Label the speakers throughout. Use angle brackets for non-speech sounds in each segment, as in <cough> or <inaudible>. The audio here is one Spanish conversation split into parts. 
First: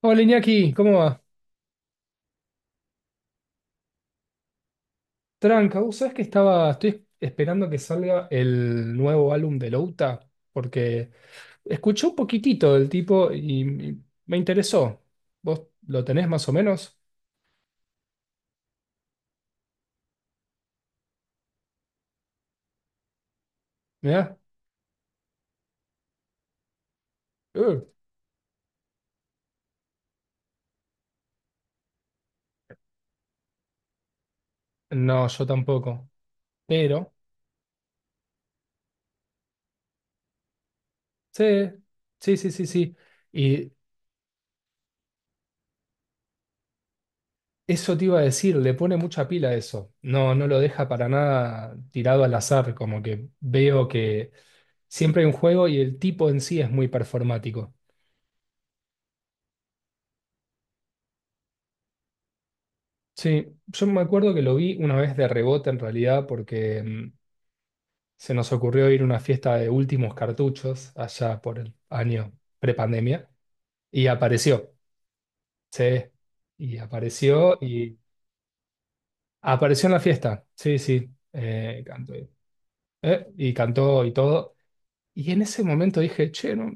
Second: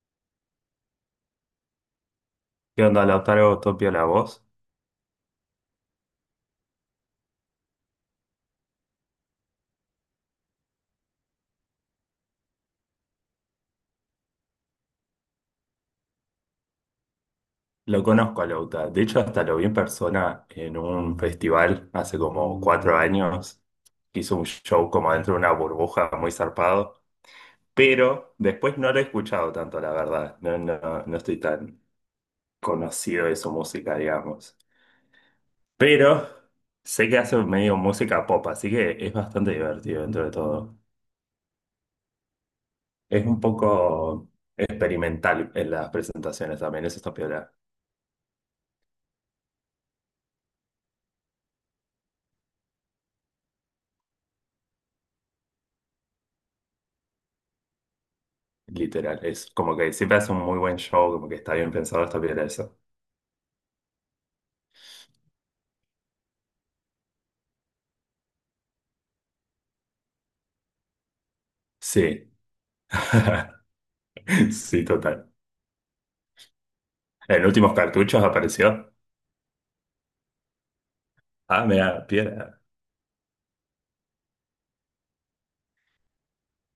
Speaker 1: Hola Iñaki, ¿cómo va?
Speaker 2: ¿Qué onda, Lautaro? Topia la voz.
Speaker 1: Tranca, ¿vos sabés que estoy esperando que salga el nuevo álbum de Louta? Porque escuché un poquitito del tipo y me interesó. ¿Vos lo tenés más o menos?
Speaker 2: Lo conozco a Lauta. De hecho, hasta lo vi en persona en un festival hace como 4 años.
Speaker 1: ¿Mirá?
Speaker 2: Hizo un show como dentro de una burbuja muy zarpado.
Speaker 1: Eh,
Speaker 2: Pero después no lo he escuchado tanto, la verdad. No, no, no estoy tan conocido de su música, digamos.
Speaker 1: No, yo tampoco.
Speaker 2: Pero sé
Speaker 1: Pero,
Speaker 2: que hace medio música pop, así que es bastante divertido dentro de todo.
Speaker 1: sí, sí, sí, sí, sí.
Speaker 2: Es un
Speaker 1: Y
Speaker 2: poco experimental en las presentaciones también. Eso está peor.
Speaker 1: eso te iba a decir, le pone mucha pila a eso. No, no lo deja para nada tirado al azar, como que veo que siempre hay un juego y el tipo en sí es muy performático.
Speaker 2: Literal, es como que siempre hace un muy buen show, como que está bien pensado, está bien eso.
Speaker 1: Sí, yo me acuerdo que lo vi una vez de rebote en realidad porque se nos ocurrió ir a una fiesta de últimos cartuchos allá por el
Speaker 2: Sí,
Speaker 1: año prepandemia y
Speaker 2: <laughs>
Speaker 1: apareció,
Speaker 2: sí, total.
Speaker 1: sí, y
Speaker 2: En
Speaker 1: apareció
Speaker 2: últimos
Speaker 1: y
Speaker 2: cartuchos apareció.
Speaker 1: apareció en la fiesta, sí, sí,
Speaker 2: Ah, mira, piedra.
Speaker 1: y cantó y todo. Y en ese momento dije, che, no,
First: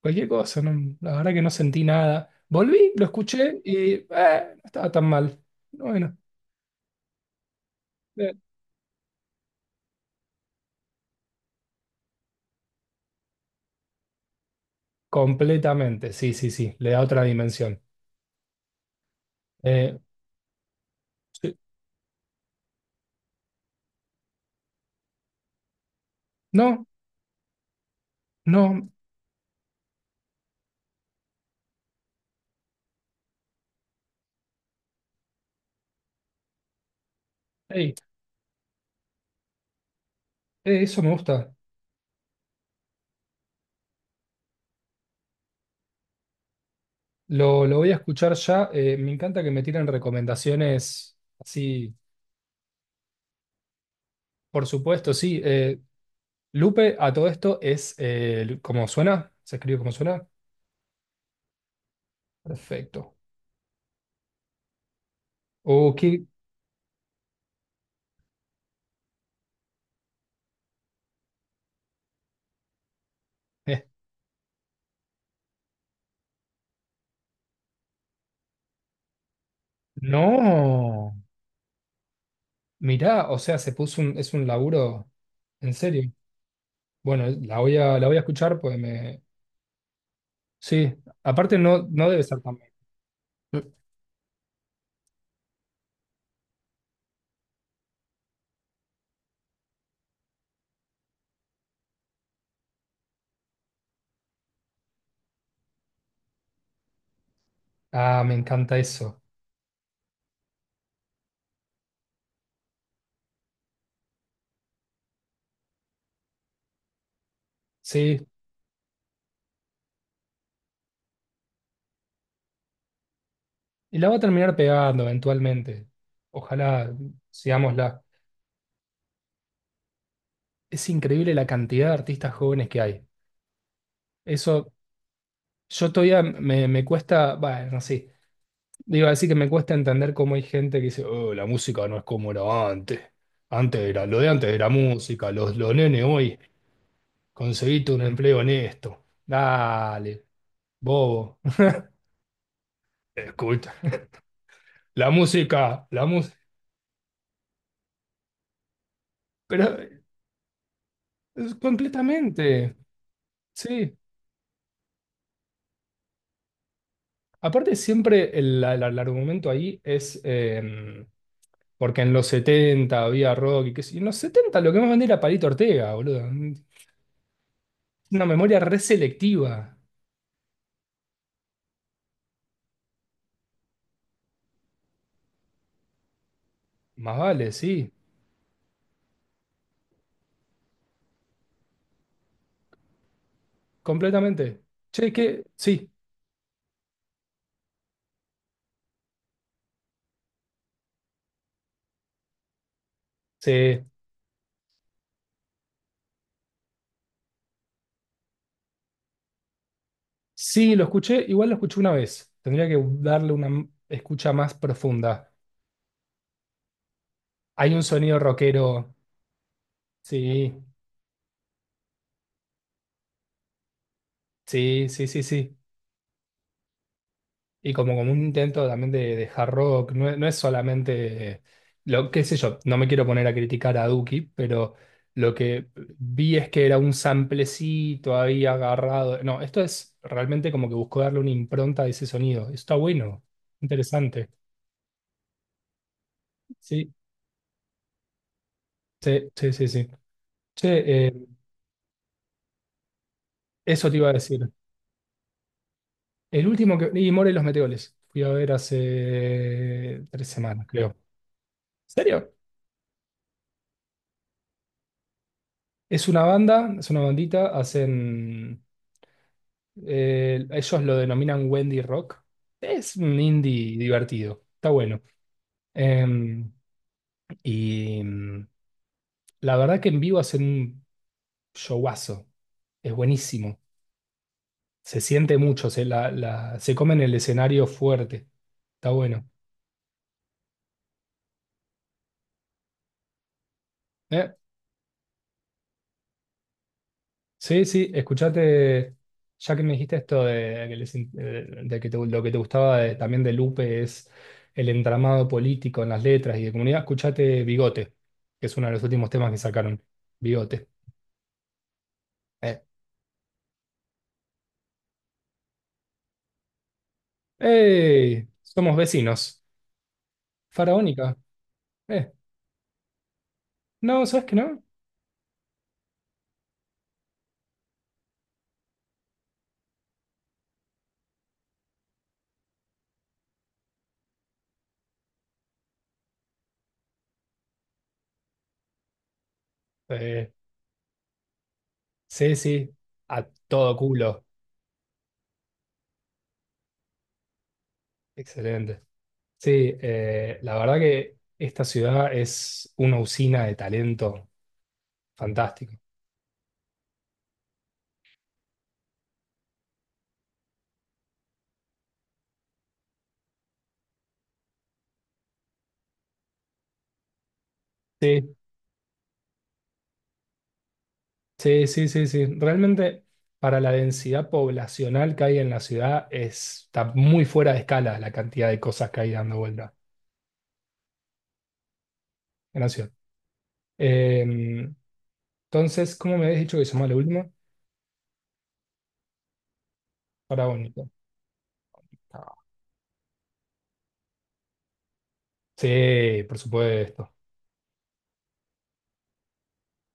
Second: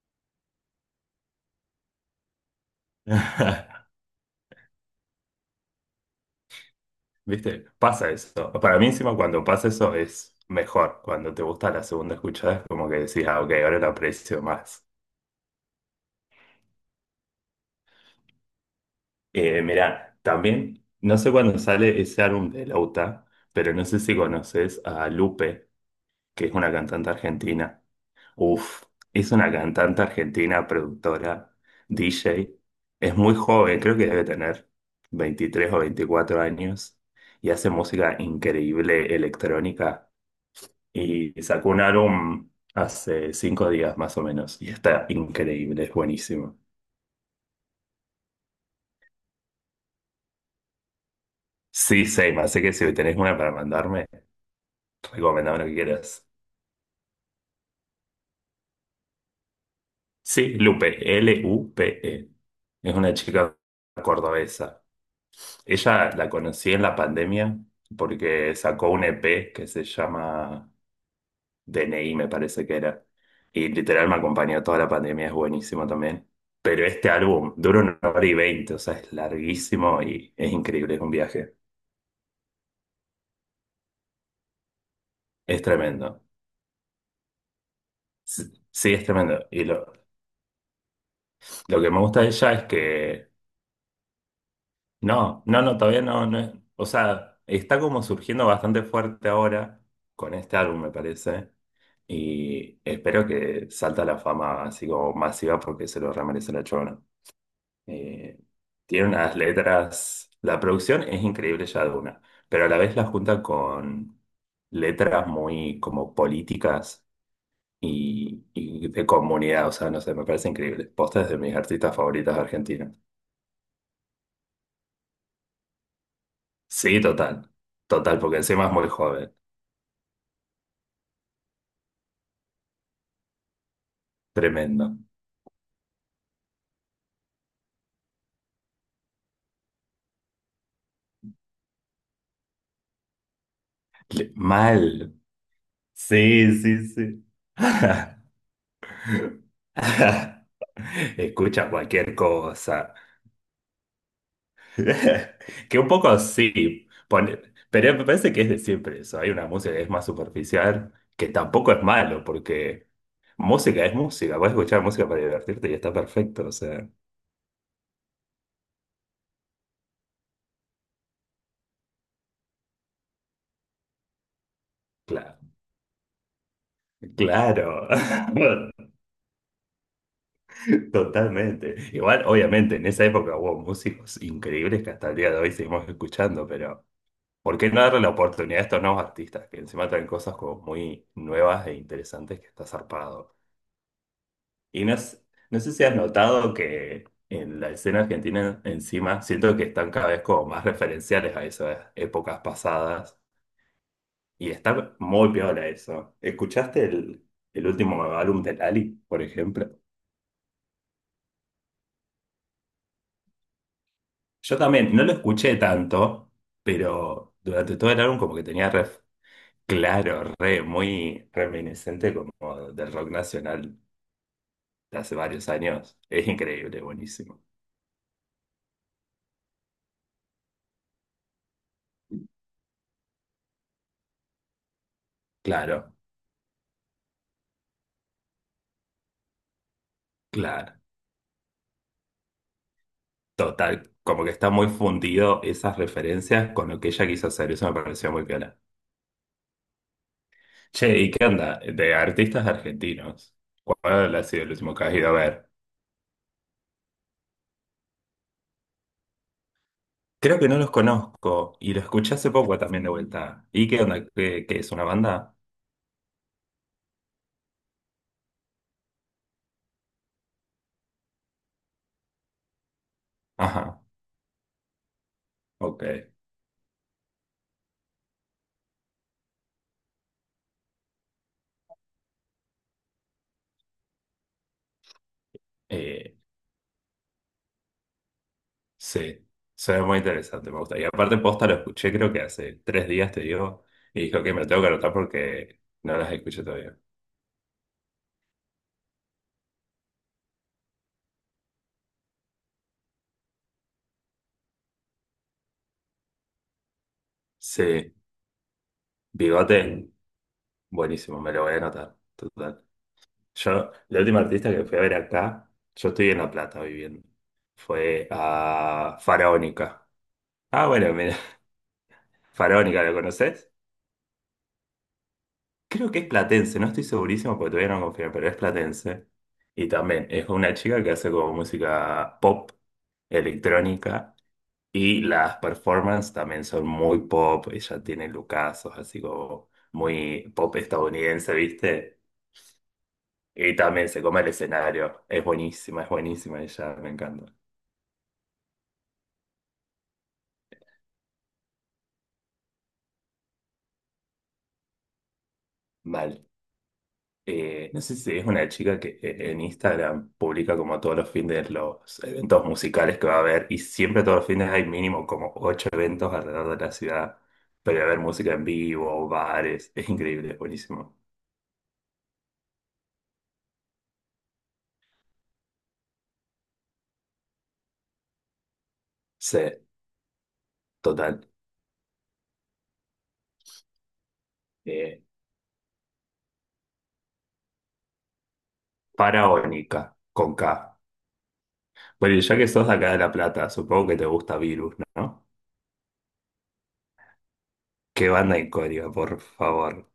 Speaker 1: cualquier cosa, no, la verdad que no sentí nada. Volví, lo escuché
Speaker 2: <laughs>
Speaker 1: y no estaba tan mal. Bueno,
Speaker 2: ¿Viste? Pasa
Speaker 1: eh,
Speaker 2: eso. Para mí encima cuando pasa eso es mejor. Cuando te gusta la segunda escuchada es como que decís, ah, ok, ahora lo aprecio más.
Speaker 1: completamente, sí, sí, sí, le da otra dimensión.
Speaker 2: Eh,
Speaker 1: Eh,
Speaker 2: mira, también, no sé
Speaker 1: sí.
Speaker 2: cuándo sale ese álbum de Lauta, pero no sé si conoces a Lupe, que es una
Speaker 1: No,
Speaker 2: cantante argentina. Uf,
Speaker 1: no,
Speaker 2: es una cantante argentina, productora, DJ. Es muy joven, creo que debe tener 23 o 24 años y hace
Speaker 1: ey,
Speaker 2: música increíble electrónica.
Speaker 1: eso me
Speaker 2: Y
Speaker 1: gusta.
Speaker 2: sacó un álbum hace 5 días más o menos y está increíble, es buenísimo.
Speaker 1: Lo voy a escuchar ya. Me encanta que me tiren recomendaciones así,
Speaker 2: Sí, Seima, así que si tenés una para mandarme,
Speaker 1: por supuesto, sí.
Speaker 2: recomendame lo que quieras.
Speaker 1: Lupe, a todo esto es como suena, se escribe como suena.
Speaker 2: Sí, Lupe, Lupe. Es una
Speaker 1: Perfecto.
Speaker 2: chica cordobesa.
Speaker 1: Oh,
Speaker 2: Ella la conocí en la pandemia porque sacó un EP que se llama DNI, me parece que era. Y
Speaker 1: eh,
Speaker 2: literal me acompañó toda la pandemia, es buenísimo también. Pero este álbum dura una hora y veinte, o sea, es larguísimo y es increíble, es un
Speaker 1: no,
Speaker 2: viaje.
Speaker 1: mirá, o sea, es un laburo
Speaker 2: Es
Speaker 1: en serio.
Speaker 2: tremendo.
Speaker 1: Bueno, la voy a
Speaker 2: S-
Speaker 1: escuchar, pues
Speaker 2: Sí, es
Speaker 1: me.
Speaker 2: tremendo. Y lo,
Speaker 1: Sí, aparte
Speaker 2: lo
Speaker 1: no,
Speaker 2: que me
Speaker 1: no
Speaker 2: gusta
Speaker 1: debe
Speaker 2: de
Speaker 1: ser
Speaker 2: ella
Speaker 1: tan.
Speaker 2: es que, no, no, no, todavía no, o sea, está como surgiendo bastante fuerte ahora con este álbum, me parece. Y espero que salta a la fama así como masiva porque se lo remerece la chona.
Speaker 1: Ah, me
Speaker 2: Eh,
Speaker 1: encanta
Speaker 2: tiene
Speaker 1: eso.
Speaker 2: unas letras, la producción es increíble ya de una, pero a la vez la junta con letras muy como políticas
Speaker 1: Sí,
Speaker 2: y de comunidad, o sea, no sé, me parece increíble. Posta es de mis artistas favoritas argentinas.
Speaker 1: y la va a terminar pegando eventualmente. Ojalá,
Speaker 2: Sí, total,
Speaker 1: sigámosla.
Speaker 2: total, porque encima es muy joven,
Speaker 1: Es increíble la cantidad de artistas jóvenes que hay. Eso,
Speaker 2: tremendo.
Speaker 1: yo todavía me cuesta, bueno, sí, digo, así que me cuesta entender cómo hay gente que dice, oh, la música no es como era antes. Lo de antes era
Speaker 2: Mal.
Speaker 1: música, los nenes hoy,
Speaker 2: Sí, sí, sí.
Speaker 1: conseguiste un
Speaker 2: <laughs>
Speaker 1: empleo honesto. Dale,
Speaker 2: <laughs>
Speaker 1: bobo.
Speaker 2: Escucha cualquier cosa.
Speaker 1: <laughs> Escucha, la
Speaker 2: <laughs> Que
Speaker 1: música,
Speaker 2: un
Speaker 1: la
Speaker 2: poco
Speaker 1: música.
Speaker 2: sí, pero me parece que es de siempre eso. Hay una
Speaker 1: Pero
Speaker 2: música que es más superficial, que
Speaker 1: es
Speaker 2: tampoco es malo,
Speaker 1: completamente,
Speaker 2: porque música es
Speaker 1: sí.
Speaker 2: música. Puedes escuchar música para divertirte y está perfecto. O sea,
Speaker 1: Aparte, siempre el argumento ahí es, porque en los 70 había rock y qué sé yo. En los 70 lo que más vendía era Palito
Speaker 2: claro.
Speaker 1: Ortega, boludo.
Speaker 2: Claro,
Speaker 1: Una memoria
Speaker 2: <laughs>
Speaker 1: reselectiva.
Speaker 2: totalmente. Igual, obviamente, en esa época hubo músicos increíbles que hasta el día de hoy seguimos escuchando, pero
Speaker 1: Más vale,
Speaker 2: ¿por qué no
Speaker 1: sí,
Speaker 2: darle la oportunidad a estos nuevos artistas que encima traen cosas como muy nuevas e interesantes que está zarpado?
Speaker 1: completamente.
Speaker 2: Y no,
Speaker 1: Che, que
Speaker 2: no sé si
Speaker 1: sí,
Speaker 2: has notado que en la escena argentina encima siento que están cada vez como más referenciales a esas épocas pasadas
Speaker 1: sí,
Speaker 2: y está muy piola eso. ¿Escuchaste el último álbum de Lali, por ejemplo?
Speaker 1: sí, lo escuché, igual lo escuché una vez. Tendría que darle una escucha más
Speaker 2: Yo también no lo
Speaker 1: profunda.
Speaker 2: escuché tanto, pero
Speaker 1: Hay
Speaker 2: durante
Speaker 1: un
Speaker 2: todo el álbum
Speaker 1: sonido
Speaker 2: como que tenía
Speaker 1: rockero.
Speaker 2: ref- Claro,
Speaker 1: Sí,
Speaker 2: re, muy reminiscente como del rock nacional
Speaker 1: sí, sí,
Speaker 2: hace
Speaker 1: sí,
Speaker 2: varios
Speaker 1: sí.
Speaker 2: años. Es increíble, buenísimo.
Speaker 1: Y como un intento también de hard rock, no, es no es solamente, lo qué sé yo, no me quiero poner a criticar a Duki, pero lo que
Speaker 2: Claro,
Speaker 1: vi es que era un samplecito ahí agarrado. No, esto es realmente como
Speaker 2: claro.
Speaker 1: que buscó darle una impronta a ese sonido. Está bueno,
Speaker 2: Total, como
Speaker 1: interesante.
Speaker 2: que está muy fundido esas referencias con lo que
Speaker 1: Sí,
Speaker 2: ella quiso hacer. Eso me pareció muy piola.
Speaker 1: sí, sí, sí, sí.
Speaker 2: Che,
Speaker 1: Che,
Speaker 2: ¿y qué onda? De artistas argentinos.
Speaker 1: eso te iba a
Speaker 2: ¿Cuál ha sido
Speaker 1: decir.
Speaker 2: el último que has ido a ver?
Speaker 1: Y More y los Meteores, fui a ver hace tres
Speaker 2: Creo que no
Speaker 1: semanas,
Speaker 2: los
Speaker 1: creo. ¿En
Speaker 2: conozco y lo escuché hace
Speaker 1: serio?
Speaker 2: poco también de vuelta. ¿Y qué onda? ¿Qué es una banda?
Speaker 1: Es una banda, es una bandita, ellos lo denominan Wendy Rock. Es un indie
Speaker 2: Ajá,
Speaker 1: divertido, está bueno.
Speaker 2: ok.
Speaker 1: Em, y la verdad que en vivo hacen un showazo, es buenísimo. Se siente mucho,
Speaker 2: Eh,
Speaker 1: se comen el escenario fuerte, está bueno.
Speaker 2: Sí, suena muy interesante, me gusta. Y aparte, posta lo escuché, creo que hace 3 días te digo, y dijo
Speaker 1: ¿Eh?
Speaker 2: que me lo tengo que anotar porque no las escuché todavía.
Speaker 1: Sí, sí, escuchate, ya que me dijiste esto de, que les in- lo que te gustaba también de Lupe es el entramado político en las letras y de comunidad, escuchate Bigote,
Speaker 2: Sí,
Speaker 1: que es uno de los últimos temas que sacaron.
Speaker 2: Bigote,
Speaker 1: Bigote.
Speaker 2: buenísimo, me lo voy a anotar.
Speaker 1: Eh.
Speaker 2: Total. Yo, la última artista que fui a ver acá, yo estoy en La Plata viviendo, fue
Speaker 1: ¡Ey! Somos
Speaker 2: a
Speaker 1: vecinos.
Speaker 2: Faraónica. Ah, bueno,
Speaker 1: Faraónica.
Speaker 2: mira,
Speaker 1: Eh.
Speaker 2: <laughs> Faraónica, ¿lo conoces?
Speaker 1: No, ¿sabes que no?
Speaker 2: Creo que es platense, no estoy segurísimo porque todavía no confío, pero es platense. Y también es una chica que hace como música pop, electrónica. Y las performances también son muy pop, ella tiene lucazos, así como
Speaker 1: Eh,
Speaker 2: muy pop estadounidense, ¿viste?
Speaker 1: sí, sí, a
Speaker 2: Y
Speaker 1: todo
Speaker 2: también se come
Speaker 1: culo.
Speaker 2: el escenario, es buenísima ella, me encanta.
Speaker 1: Excelente. Sí, la verdad que esta ciudad es una usina de talento fantástico.
Speaker 2: Mal. No sé si es una chica que en Instagram publica como todos los fines los eventos musicales que va a haber y siempre todos los fines hay mínimo como ocho eventos alrededor de la ciudad, pero va a haber música
Speaker 1: Sí.
Speaker 2: en vivo, bares, es increíble, es buenísimo.
Speaker 1: Sí, sí, sí, sí. Realmente para la densidad poblacional que hay en la ciudad está muy fuera de escala la cantidad de cosas que hay dando
Speaker 2: Sí,
Speaker 1: vuelta
Speaker 2: total.
Speaker 1: en la ciudad. Eh,
Speaker 2: Eh,
Speaker 1: entonces, ¿cómo me habías dicho que se llama lo último?
Speaker 2: Paraónica, con K.
Speaker 1: Patagónico.
Speaker 2: Bueno, y ya que sos de acá de La Plata, supongo que te gusta Virus, ¿no?
Speaker 1: Sí, por supuesto.
Speaker 2: Qué banda icónica, por favor.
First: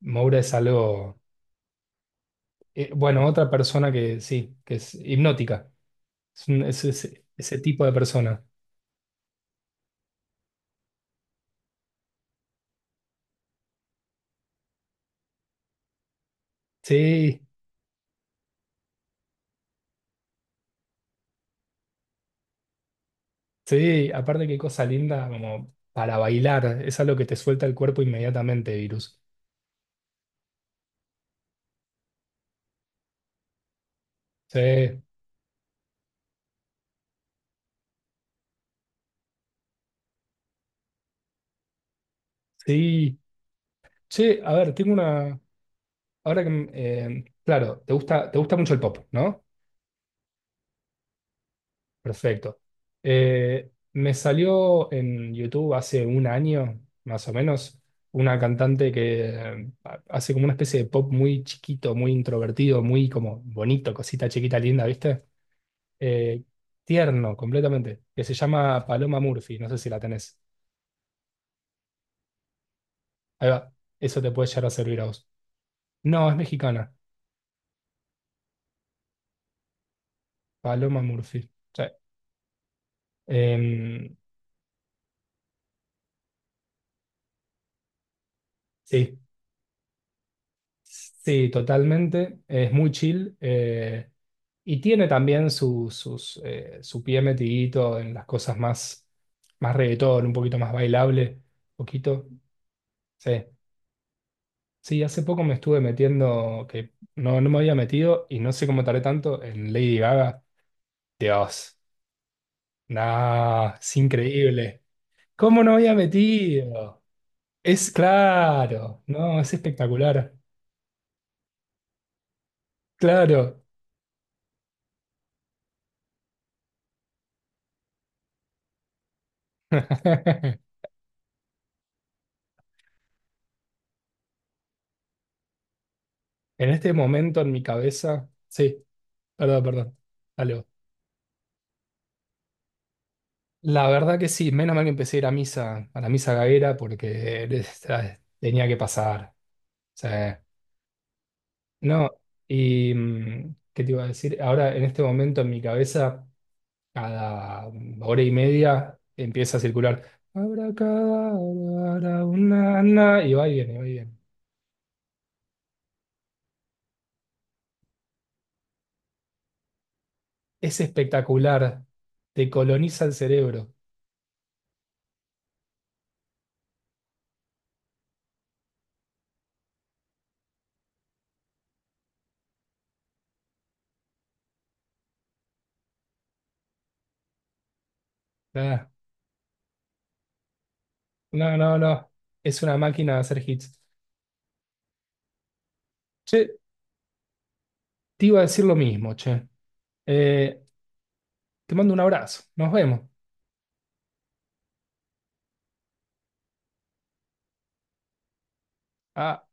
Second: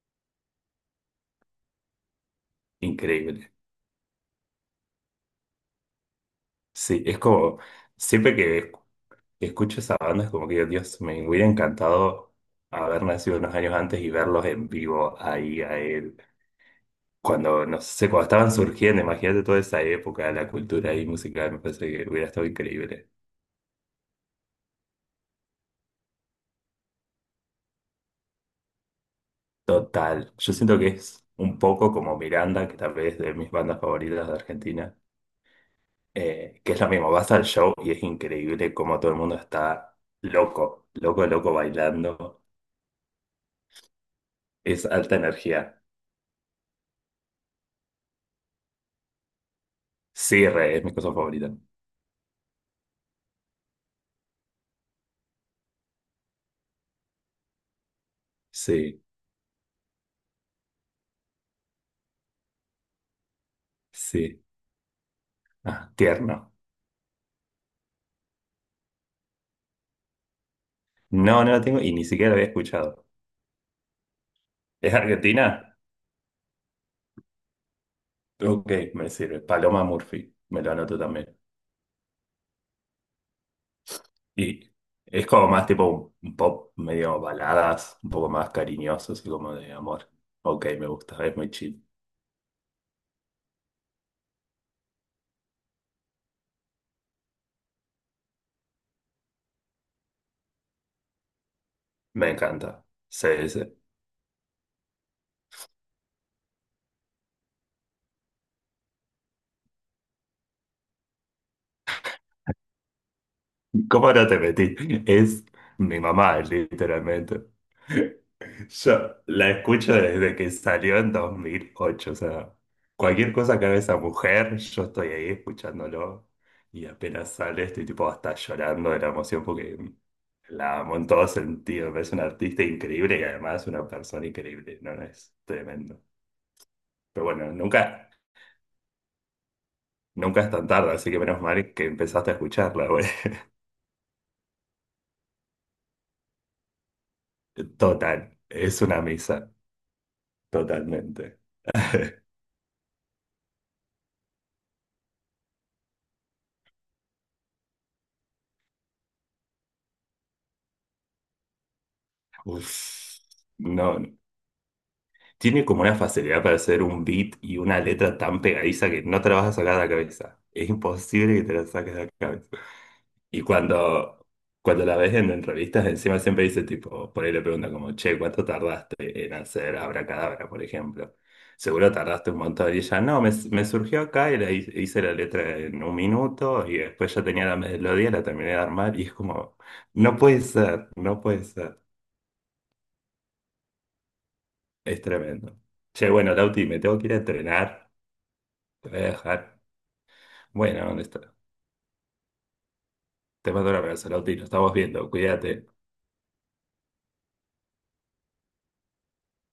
Speaker 1: Moura es algo, bueno, otra
Speaker 2: Increíble.
Speaker 1: persona que sí, que es hipnótica. Es, un- es
Speaker 2: Sí, es
Speaker 1: ese ese
Speaker 2: como,
Speaker 1: tipo de
Speaker 2: siempre
Speaker 1: persona.
Speaker 2: que escucho esa banda es como que, Dios, me hubiera encantado haber nacido unos años antes y verlos en vivo ahí a él.
Speaker 1: Sí,
Speaker 2: Cuando, no sé, cuando estaban surgiendo, imagínate toda esa época, la cultura ahí musical, me parece que hubiera estado increíble.
Speaker 1: sí, aparte qué cosa linda como para bailar. Es algo que te suelta el cuerpo inmediatamente, virus.
Speaker 2: Total. Yo siento que es un poco como Miranda, que tal vez es de mis bandas favoritas de Argentina
Speaker 1: Sí.
Speaker 2: que es lo mismo, vas al show y es increíble cómo todo el mundo está loco, loco, loco bailando.
Speaker 1: Sí, che, a ver,
Speaker 2: Es
Speaker 1: tengo
Speaker 2: alta
Speaker 1: una.
Speaker 2: energía.
Speaker 1: Claro, te gusta mucho el pop, ¿no?
Speaker 2: Sí, re, es mi cosa favorita.
Speaker 1: Perfecto. Me salió en YouTube hace un año, más o menos, una cantante
Speaker 2: Sí,
Speaker 1: que hace como una especie de pop muy chiquito, muy introvertido, muy como bonito, cosita
Speaker 2: sí.
Speaker 1: chiquita, linda, ¿viste?
Speaker 2: Ah,
Speaker 1: Eh,
Speaker 2: tierno.
Speaker 1: tierno, completamente. Que se llama Paloma Murphy, no sé si la tenés.
Speaker 2: No, no la tengo y ni siquiera la había escuchado.
Speaker 1: Ahí va, eso te puede llegar a
Speaker 2: ¿Es
Speaker 1: servir a vos.
Speaker 2: Argentina?
Speaker 1: No, es mexicana,
Speaker 2: Ok, me sirve. Paloma Murphy, me lo anoto
Speaker 1: Paloma
Speaker 2: también.
Speaker 1: Murphy. Sí. Em,
Speaker 2: Y es como más tipo un pop medio baladas, un poco más cariñoso,
Speaker 1: Sí,
Speaker 2: así como de amor. Ok, me gusta, es
Speaker 1: sí,
Speaker 2: muy chill.
Speaker 1: totalmente. Es muy chill. Y tiene también su pie metidito en las cosas más, reggaetón, un poquito más bailable, poquito.
Speaker 2: Me encanta.
Speaker 1: Sí.
Speaker 2: Sí, sí.
Speaker 1: Sí, hace poco me estuve metiendo, que no, no me había metido y no sé cómo tardé tanto en Lady Gaga. Dios, no, es
Speaker 2: ¿Cómo no te metí?
Speaker 1: increíble.
Speaker 2: Es
Speaker 1: ¿Cómo no había
Speaker 2: mi mamá,
Speaker 1: metido?
Speaker 2: literalmente.
Speaker 1: Es claro,
Speaker 2: Yo
Speaker 1: no,
Speaker 2: la
Speaker 1: es
Speaker 2: escucho
Speaker 1: espectacular.
Speaker 2: desde que salió en 2008, o sea, cualquier cosa
Speaker 1: Claro.
Speaker 2: que haga esa mujer, yo estoy ahí escuchándolo y apenas sale estoy tipo hasta llorando de la emoción porque
Speaker 1: <laughs>
Speaker 2: la amo en todo sentido, me parece una artista increíble y además una persona increíble, no, no, es tremendo.
Speaker 1: En este
Speaker 2: Pero
Speaker 1: momento
Speaker 2: bueno,
Speaker 1: en mi
Speaker 2: nunca,
Speaker 1: cabeza, sí, perdón, perdón.
Speaker 2: nunca es
Speaker 1: Dale vos.
Speaker 2: tan tarde, así que menos mal que empezaste a escucharla, güey.
Speaker 1: La verdad que sí, menos mal que empecé a ir a misa, a la misa gaguera, porque
Speaker 2: <laughs> Total,
Speaker 1: tenía que
Speaker 2: es una
Speaker 1: pasar.
Speaker 2: misa.
Speaker 1: O sea,
Speaker 2: Totalmente.
Speaker 1: no,
Speaker 2: <laughs>
Speaker 1: y ¿qué te iba a decir? Ahora, en este momento en mi cabeza, cada hora y media empieza a circular. Abracadabra, una,
Speaker 2: Uf,
Speaker 1: na, y va y viene, va y
Speaker 2: no, no.
Speaker 1: viene.
Speaker 2: Tiene como una facilidad para hacer un beat y una letra tan pegadiza que no te la vas a sacar de la cabeza. Es
Speaker 1: Es
Speaker 2: imposible que te la
Speaker 1: espectacular,
Speaker 2: saques de la cabeza.
Speaker 1: te coloniza el
Speaker 2: Y
Speaker 1: cerebro.
Speaker 2: cuando la ves en entrevistas, encima siempre dice tipo, por ahí le pregunta como, che, ¿cuánto tardaste en hacer Abracadabra, por ejemplo? Seguro tardaste un montón. Y ella, no, me surgió acá y la hice la letra en un minuto y después ya tenía la melodía, la terminé de
Speaker 1: Ah,
Speaker 2: armar y es como, no puede ser, no puede
Speaker 1: no, no,
Speaker 2: ser.
Speaker 1: no, es una máquina de hacer hits.
Speaker 2: Es tremendo. Che, bueno,
Speaker 1: Che,
Speaker 2: Lauti, me tengo que ir a entrenar.
Speaker 1: te iba a decir lo
Speaker 2: Te voy a
Speaker 1: mismo, che.
Speaker 2: dejar.
Speaker 1: Eh,
Speaker 2: Bueno, ¿dónde está?
Speaker 1: te mando un abrazo. Nos vemos.
Speaker 2: Te mando un abrazo, Lauti. Nos estamos viendo. Cuídate.
Speaker 1: Ah.